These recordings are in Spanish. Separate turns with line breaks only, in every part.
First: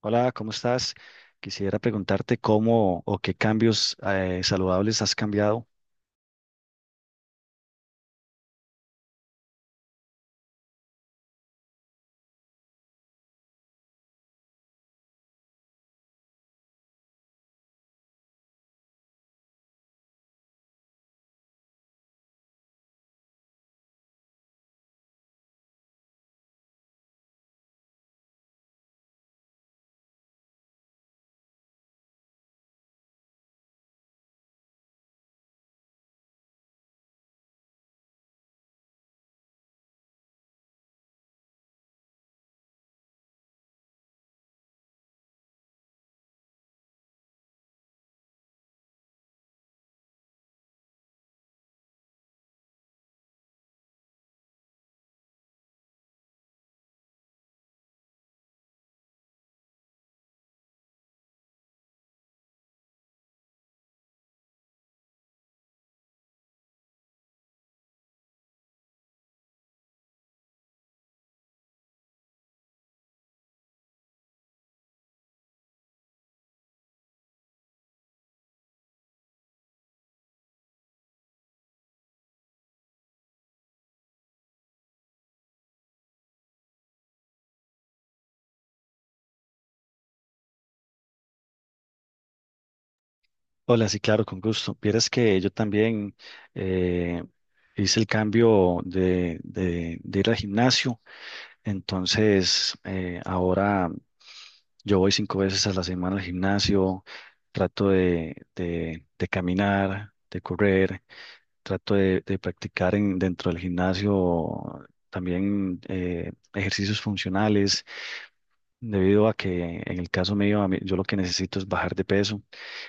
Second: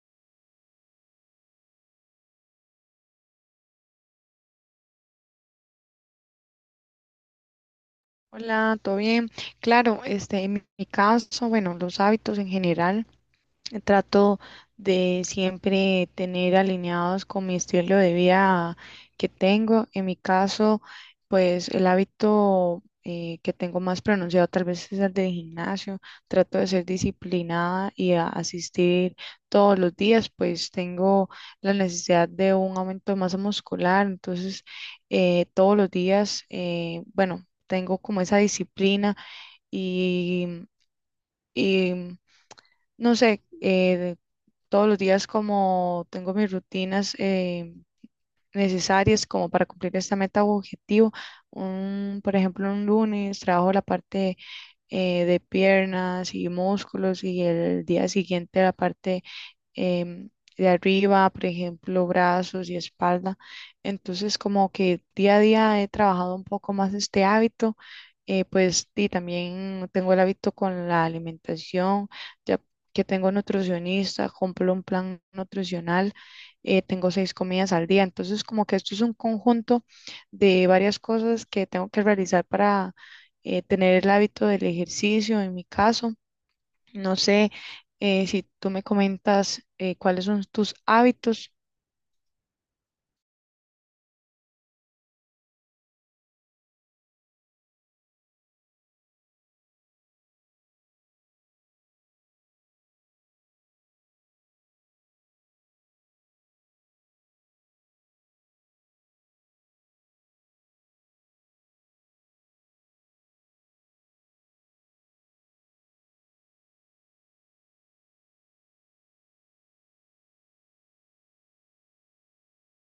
Hola, ¿cómo estás? Quisiera preguntarte cómo o qué cambios saludables has cambiado.
Hola, ¿todo bien? Claro, en mi caso, bueno, los hábitos en general. Trato de siempre tener alineados con mi estilo de vida que tengo. En mi caso, pues el hábito que tengo más pronunciado tal vez es el del gimnasio. Trato de ser disciplinada y asistir todos los días, pues tengo la necesidad de un aumento de masa muscular. Entonces, todos los días, bueno, tengo como esa disciplina y... y no sé, todos los días como tengo mis rutinas necesarias como para cumplir esta meta u objetivo. Por ejemplo, un lunes trabajo la parte de piernas y músculos y el día siguiente la parte em, de arriba, por ejemplo, brazos y espalda. Entonces, como que día a día he trabajado un poco más este hábito. Pues y también tengo el hábito con la alimentación, ya que tengo nutricionista, compro un plan nutricional, tengo 6 comidas al día. Entonces, como que esto es un conjunto de varias cosas que tengo que realizar para tener el hábito del ejercicio en mi caso, no sé, si tú me comentas cuáles son tus hábitos.
Hola, sí, claro, con gusto. Vieras que yo también eh, hice el cambio de ir al gimnasio, entonces ahora yo voy 5 veces a la semana al gimnasio, trato de caminar, de correr, trato de practicar dentro del gimnasio también ejercicios funcionales debido a que en el caso mío, yo lo que necesito es bajar de peso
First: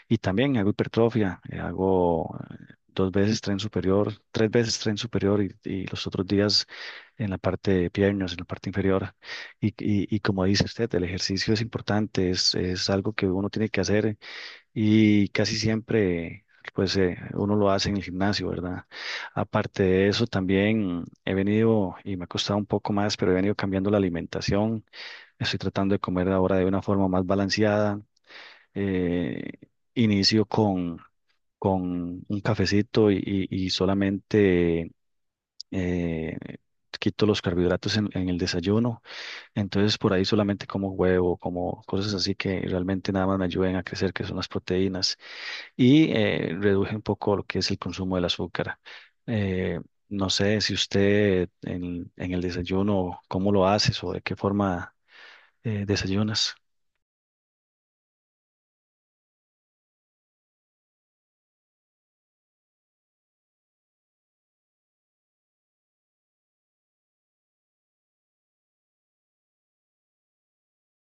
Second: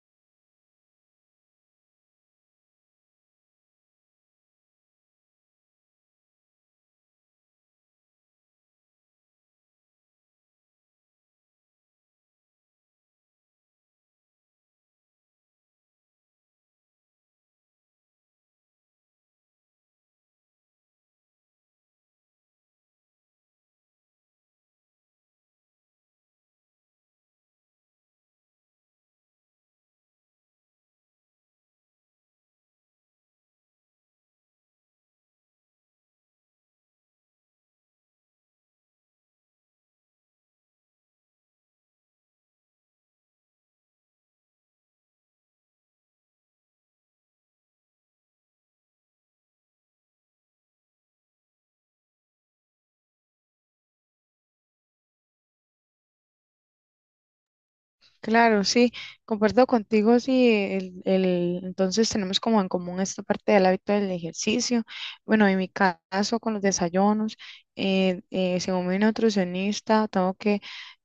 y también hago hipertrofia, hago 2 veces tren superior, 3 veces tren superior y los otros días en la parte de piernas, en la parte inferior. Y como dice usted, el ejercicio es importante, es algo que uno tiene que hacer y casi siempre, pues uno lo hace en el gimnasio, ¿verdad? Aparte de eso, también he venido, y me ha costado un poco más, pero he venido cambiando la alimentación. Estoy tratando de comer ahora de una forma más balanceada. Eh, inicio con un cafecito y solamente eh, quito los carbohidratos en el desayuno, entonces por ahí solamente como huevo, como cosas así que realmente nada más me ayuden a crecer, que son las proteínas, y reduje un poco lo que es el consumo del azúcar. Eh, no sé si usted en el desayuno, cómo lo haces o de qué forma desayunas.
Claro, sí, comparto contigo, sí, entonces tenemos como en común esta parte del hábito del ejercicio. Bueno, en mi caso con los desayunos, según mi nutricionista, tengo que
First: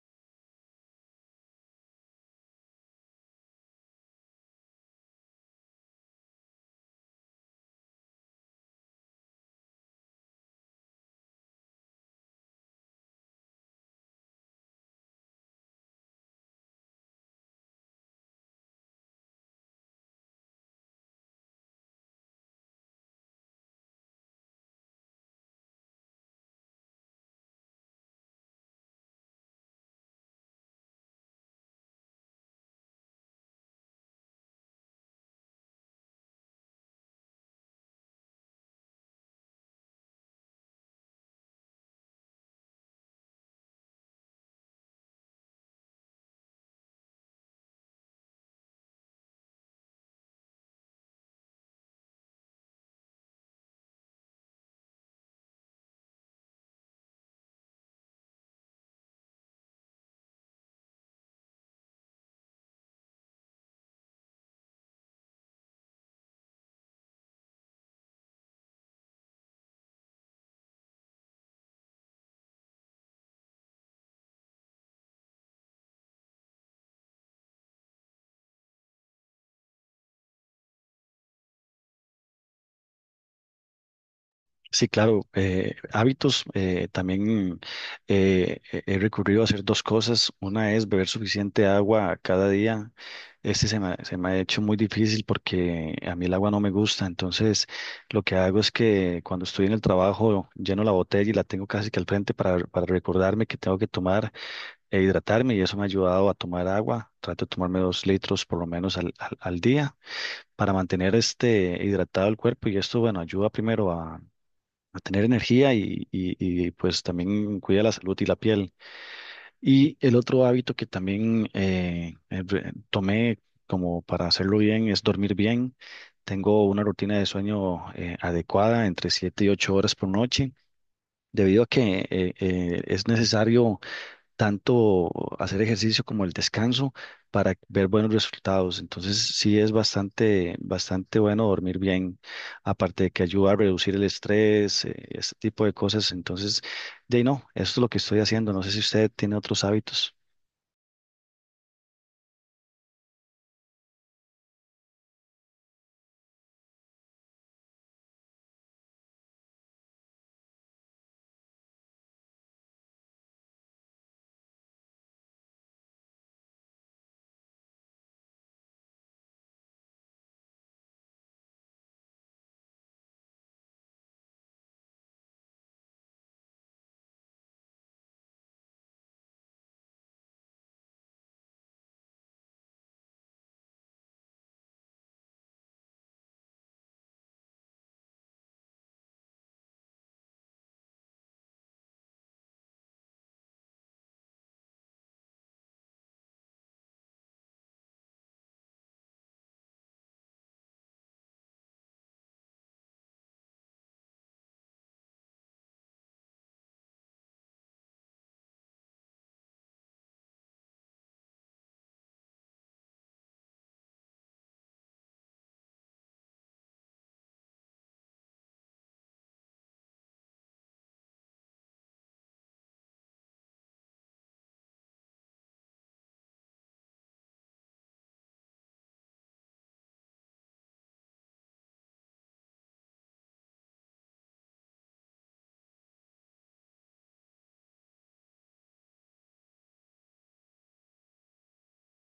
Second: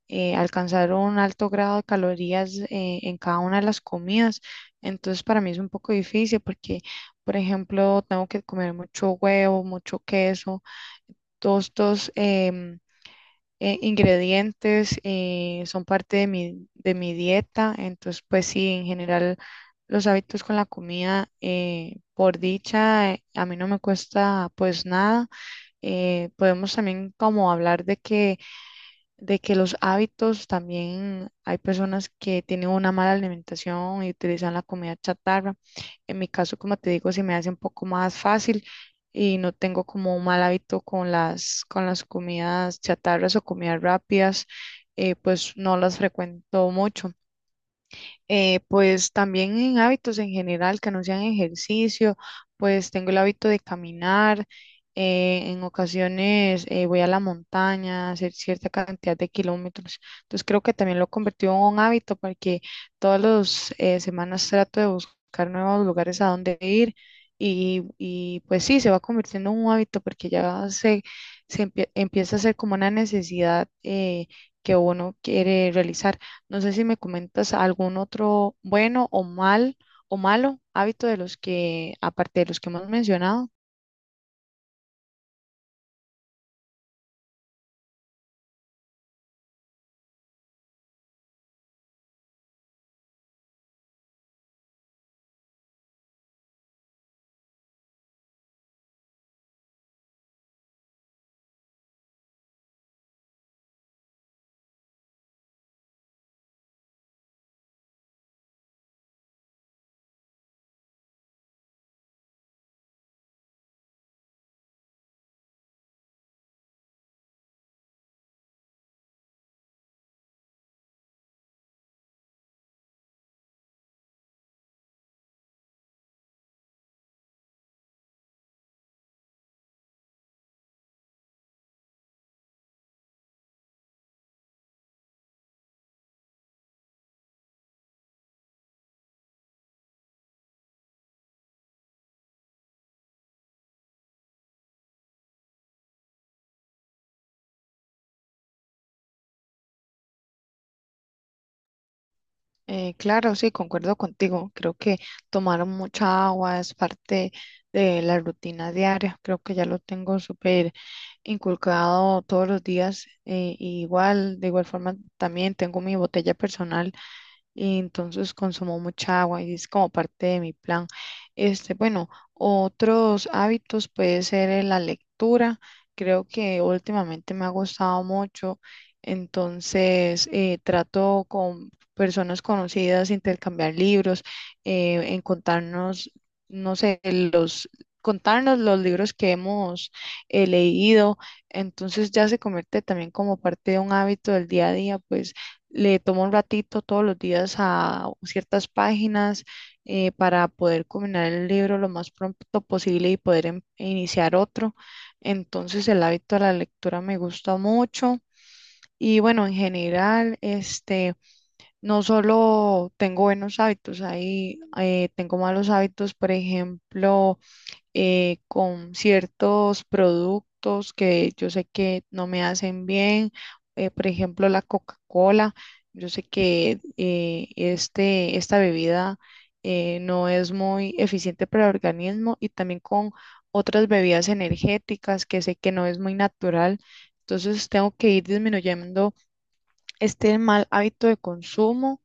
alcanzar un alto grado de calorías en cada una de las comidas. Entonces para mí es un poco difícil porque, por ejemplo, tengo que comer mucho huevo, mucho queso, tostos ingredientes, son parte de mi dieta, entonces pues sí, en general los hábitos con la comida, por dicha, a mí no me cuesta pues nada. Podemos también como hablar de que los hábitos también hay personas que tienen una mala alimentación y utilizan la comida chatarra. En mi caso, como te digo, se me hace un poco más fácil y no tengo como un mal hábito con las comidas chatarras o comidas rápidas, pues no las frecuento mucho. Pues también en hábitos en general que no sean ejercicio, pues tengo el hábito de caminar, en ocasiones voy a la montaña a hacer cierta cantidad de kilómetros. Entonces creo que también lo he convertido en un hábito porque todas las semanas trato de buscar nuevos lugares a donde ir y pues sí, se va convirtiendo en un hábito porque empieza a ser como una necesidad que uno quiere realizar. No sé si me comentas algún otro bueno o malo hábito de los que, aparte de los que hemos mencionado.
Sí, claro. Hábitos, también he recurrido a hacer dos cosas. Una es beber suficiente agua cada día. Se me ha hecho muy difícil porque a mí el agua no me gusta. Entonces, lo que hago es que cuando estoy en el trabajo, lleno la botella y la tengo casi que al frente para recordarme que tengo que tomar e hidratarme y eso me ha ayudado a tomar agua. Trato de tomarme 2 litros por lo menos al día para mantener este hidratado el cuerpo y esto, bueno, ayuda primero a tener energía y pues también cuida la salud y la piel. Y el otro hábito que también tomé como para hacerlo bien es dormir bien. Tengo una rutina de sueño adecuada entre 7 y 8 horas por noche, debido a que es necesario tanto hacer ejercicio como el descanso para ver buenos resultados. Entonces, sí es bastante, bastante bueno dormir bien, aparte de que ayuda a reducir el estrés, este tipo de cosas. Entonces, de ahí no, esto es lo que estoy haciendo. No sé si usted tiene otros hábitos.
Claro, sí, concuerdo contigo. Creo que tomar mucha agua es parte de la rutina diaria. Creo que ya lo tengo súper inculcado todos los días. Eh, y igual, de igual forma, también tengo mi botella personal y entonces consumo mucha agua y es como parte de mi plan. Este, bueno, otros hábitos puede ser la lectura. Creo que últimamente me ha gustado mucho, entonces trato con personas conocidas, intercambiar libros, en contarnos, no sé, los, contarnos los libros que hemos leído. Entonces ya se convierte también como parte de un hábito del día a día, pues le tomo un ratito todos los días a ciertas páginas para poder culminar el libro lo más pronto posible y poder iniciar otro. Entonces el hábito de la lectura me gusta mucho. Y bueno, en general, este, no solo tengo buenos hábitos, ahí tengo malos hábitos, por ejemplo, con ciertos productos que yo sé que no me hacen bien, por ejemplo la Coca-Cola, yo sé que esta bebida no es muy eficiente para el organismo y también con otras bebidas energéticas que sé que no es muy natural. Entonces tengo que ir disminuyendo este mal hábito de consumo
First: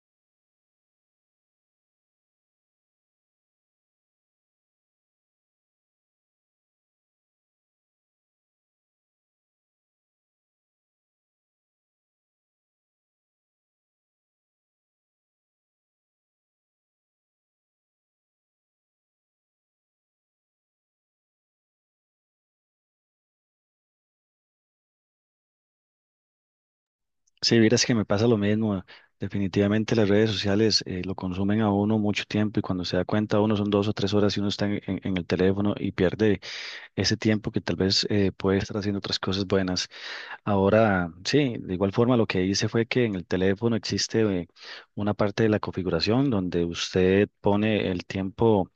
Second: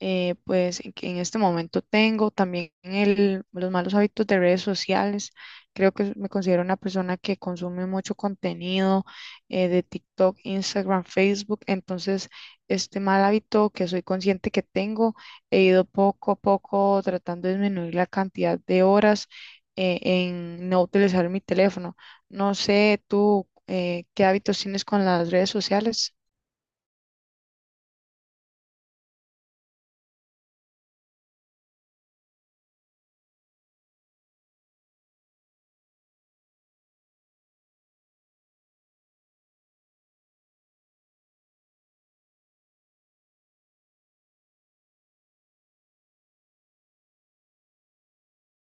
pues en que en este momento tengo también los malos hábitos de redes sociales. Creo que me considero una persona que consume mucho contenido de TikTok, Instagram, Facebook. Entonces, este mal hábito que soy consciente que tengo, he ido poco a poco tratando de disminuir la cantidad de horas en no utilizar mi teléfono. No sé tú qué hábitos tienes con las redes sociales.
Si vieras que me pasa lo mismo. Definitivamente las redes sociales lo consumen a uno mucho tiempo y cuando se da cuenta uno son 2 o 3 horas y uno está en el teléfono y pierde ese tiempo que tal vez puede estar haciendo otras cosas buenas. Ahora, sí, de igual forma lo que hice fue que en el teléfono existe una parte de la configuración donde usted pone el tiempo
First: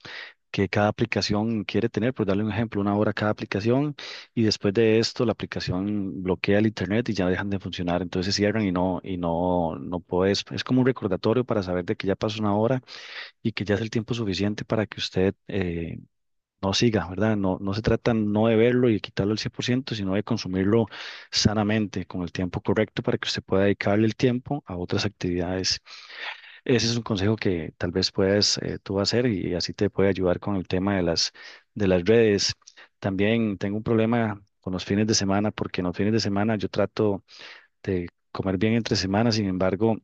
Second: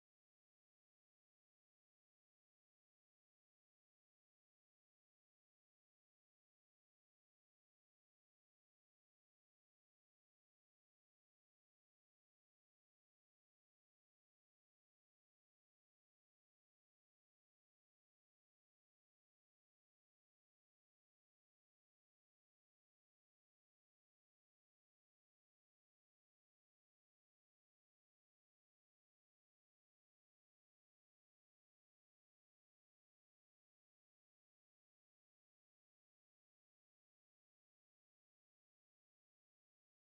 que cada aplicación quiere tener, por darle un ejemplo, 1 hora cada aplicación y después de esto la aplicación bloquea el internet y ya dejan de funcionar, entonces cierran y no puedes, es como un recordatorio para saber de que ya pasó 1 hora y que ya es el tiempo suficiente para que usted no siga, ¿verdad? No, no se trata no de verlo y de quitarlo al 100%, sino de consumirlo sanamente, con el tiempo correcto para que usted pueda dedicarle el tiempo a otras actividades. Ese es un consejo que tal vez puedas tú hacer y así te puede ayudar con el tema de las redes. También tengo un problema con los fines de semana, porque en los fines de semana yo trato de comer bien entre semanas, sin embargo,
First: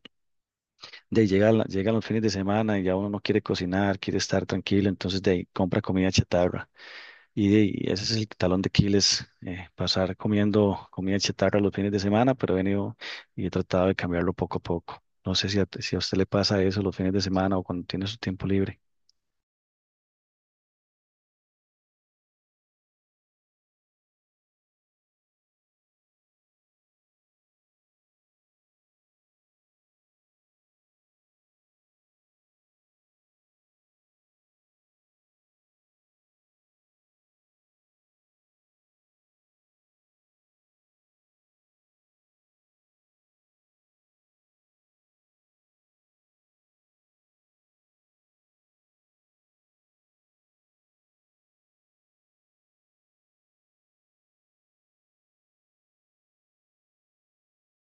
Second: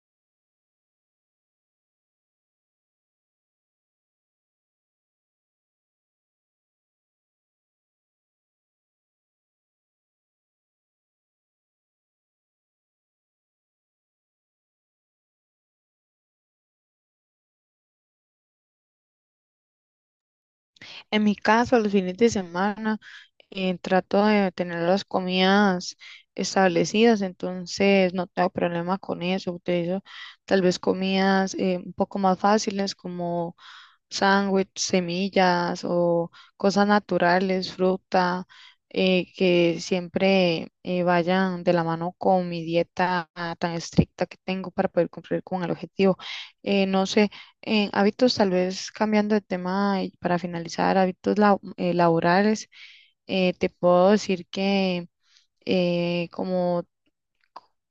de ahí llegan los fines de semana y ya uno no quiere cocinar, quiere estar tranquilo, entonces de ahí compra comida chatarra. Y ese es el talón de Aquiles, pasar comiendo comida chatarra los fines de semana, pero he venido y he tratado de cambiarlo poco a poco. No sé si a usted le pasa eso los fines de semana o cuando tiene su tiempo libre.
En mi caso, los fines de semana. Eh, trato de tener las comidas establecidas, entonces no tengo problema con eso. Utilizo tal vez comidas un poco más fáciles como sándwich, semillas o cosas naturales, fruta, que siempre vayan de la mano con mi dieta ah, tan estricta que tengo para poder cumplir con el objetivo. No sé, en hábitos tal vez cambiando de tema y para finalizar, hábitos laborales te puedo decir que como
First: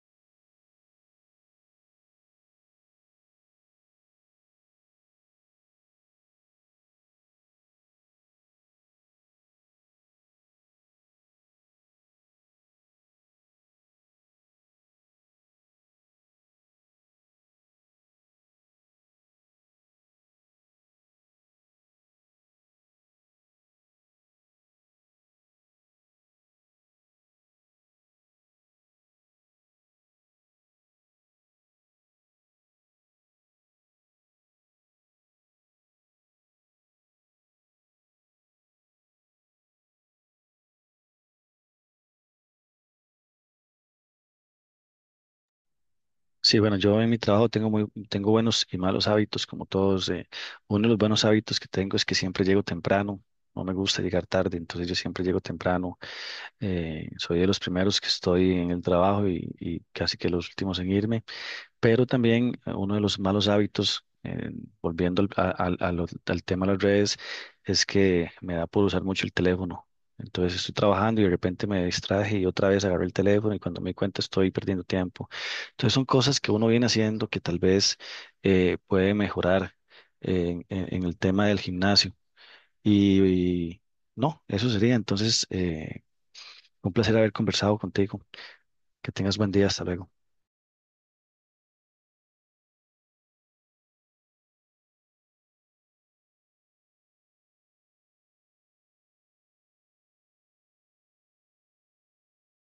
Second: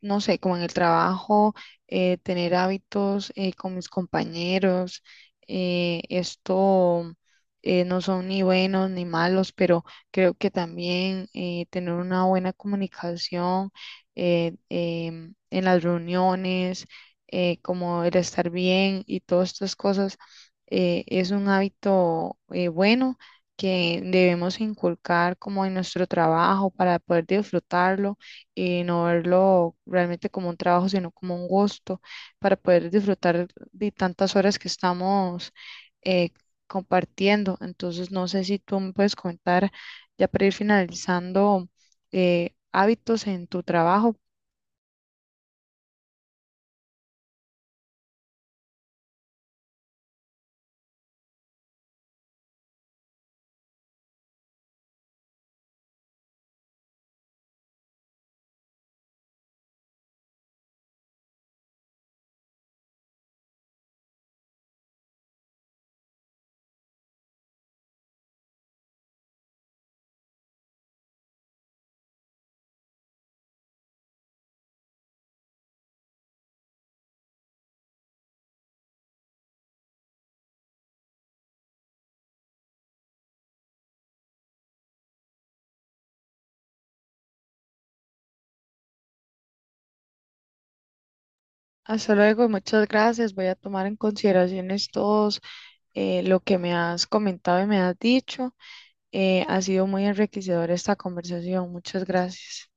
no sé, como en el trabajo, tener hábitos con mis compañeros, esto no son ni buenos ni malos, pero creo que también tener una buena comunicación eh, en las reuniones, como el estar bien y todas estas cosas, es un hábito bueno, que debemos inculcar como en nuestro trabajo para poder disfrutarlo y no verlo realmente como un trabajo, sino como un gusto para poder disfrutar de tantas horas que estamos eh, compartiendo. Entonces, no sé si tú me puedes comentar, ya para ir finalizando, hábitos en tu trabajo.
Sí, bueno, yo en mi trabajo tengo tengo buenos y malos hábitos, como todos. Uno de los buenos hábitos que tengo es que siempre llego temprano. No me gusta llegar tarde, entonces yo siempre llego temprano. Soy de los primeros que estoy en el trabajo y casi que los últimos en irme. Pero también uno de los malos hábitos, volviendo al tema de las redes, es que me da por usar mucho el teléfono. Entonces estoy trabajando y de repente me distraje y otra vez agarré el teléfono y cuando me di cuenta estoy perdiendo tiempo. Entonces son cosas que uno viene haciendo que tal vez puede mejorar en el tema del gimnasio. Y, y no, eso sería. Entonces, un placer haber conversado contigo. Que tengas buen día. Hasta luego.
Hasta luego, muchas gracias. Voy a tomar en consideración todos lo que me has comentado y me has dicho. Ha sido muy enriquecedora esta conversación. Muchas gracias.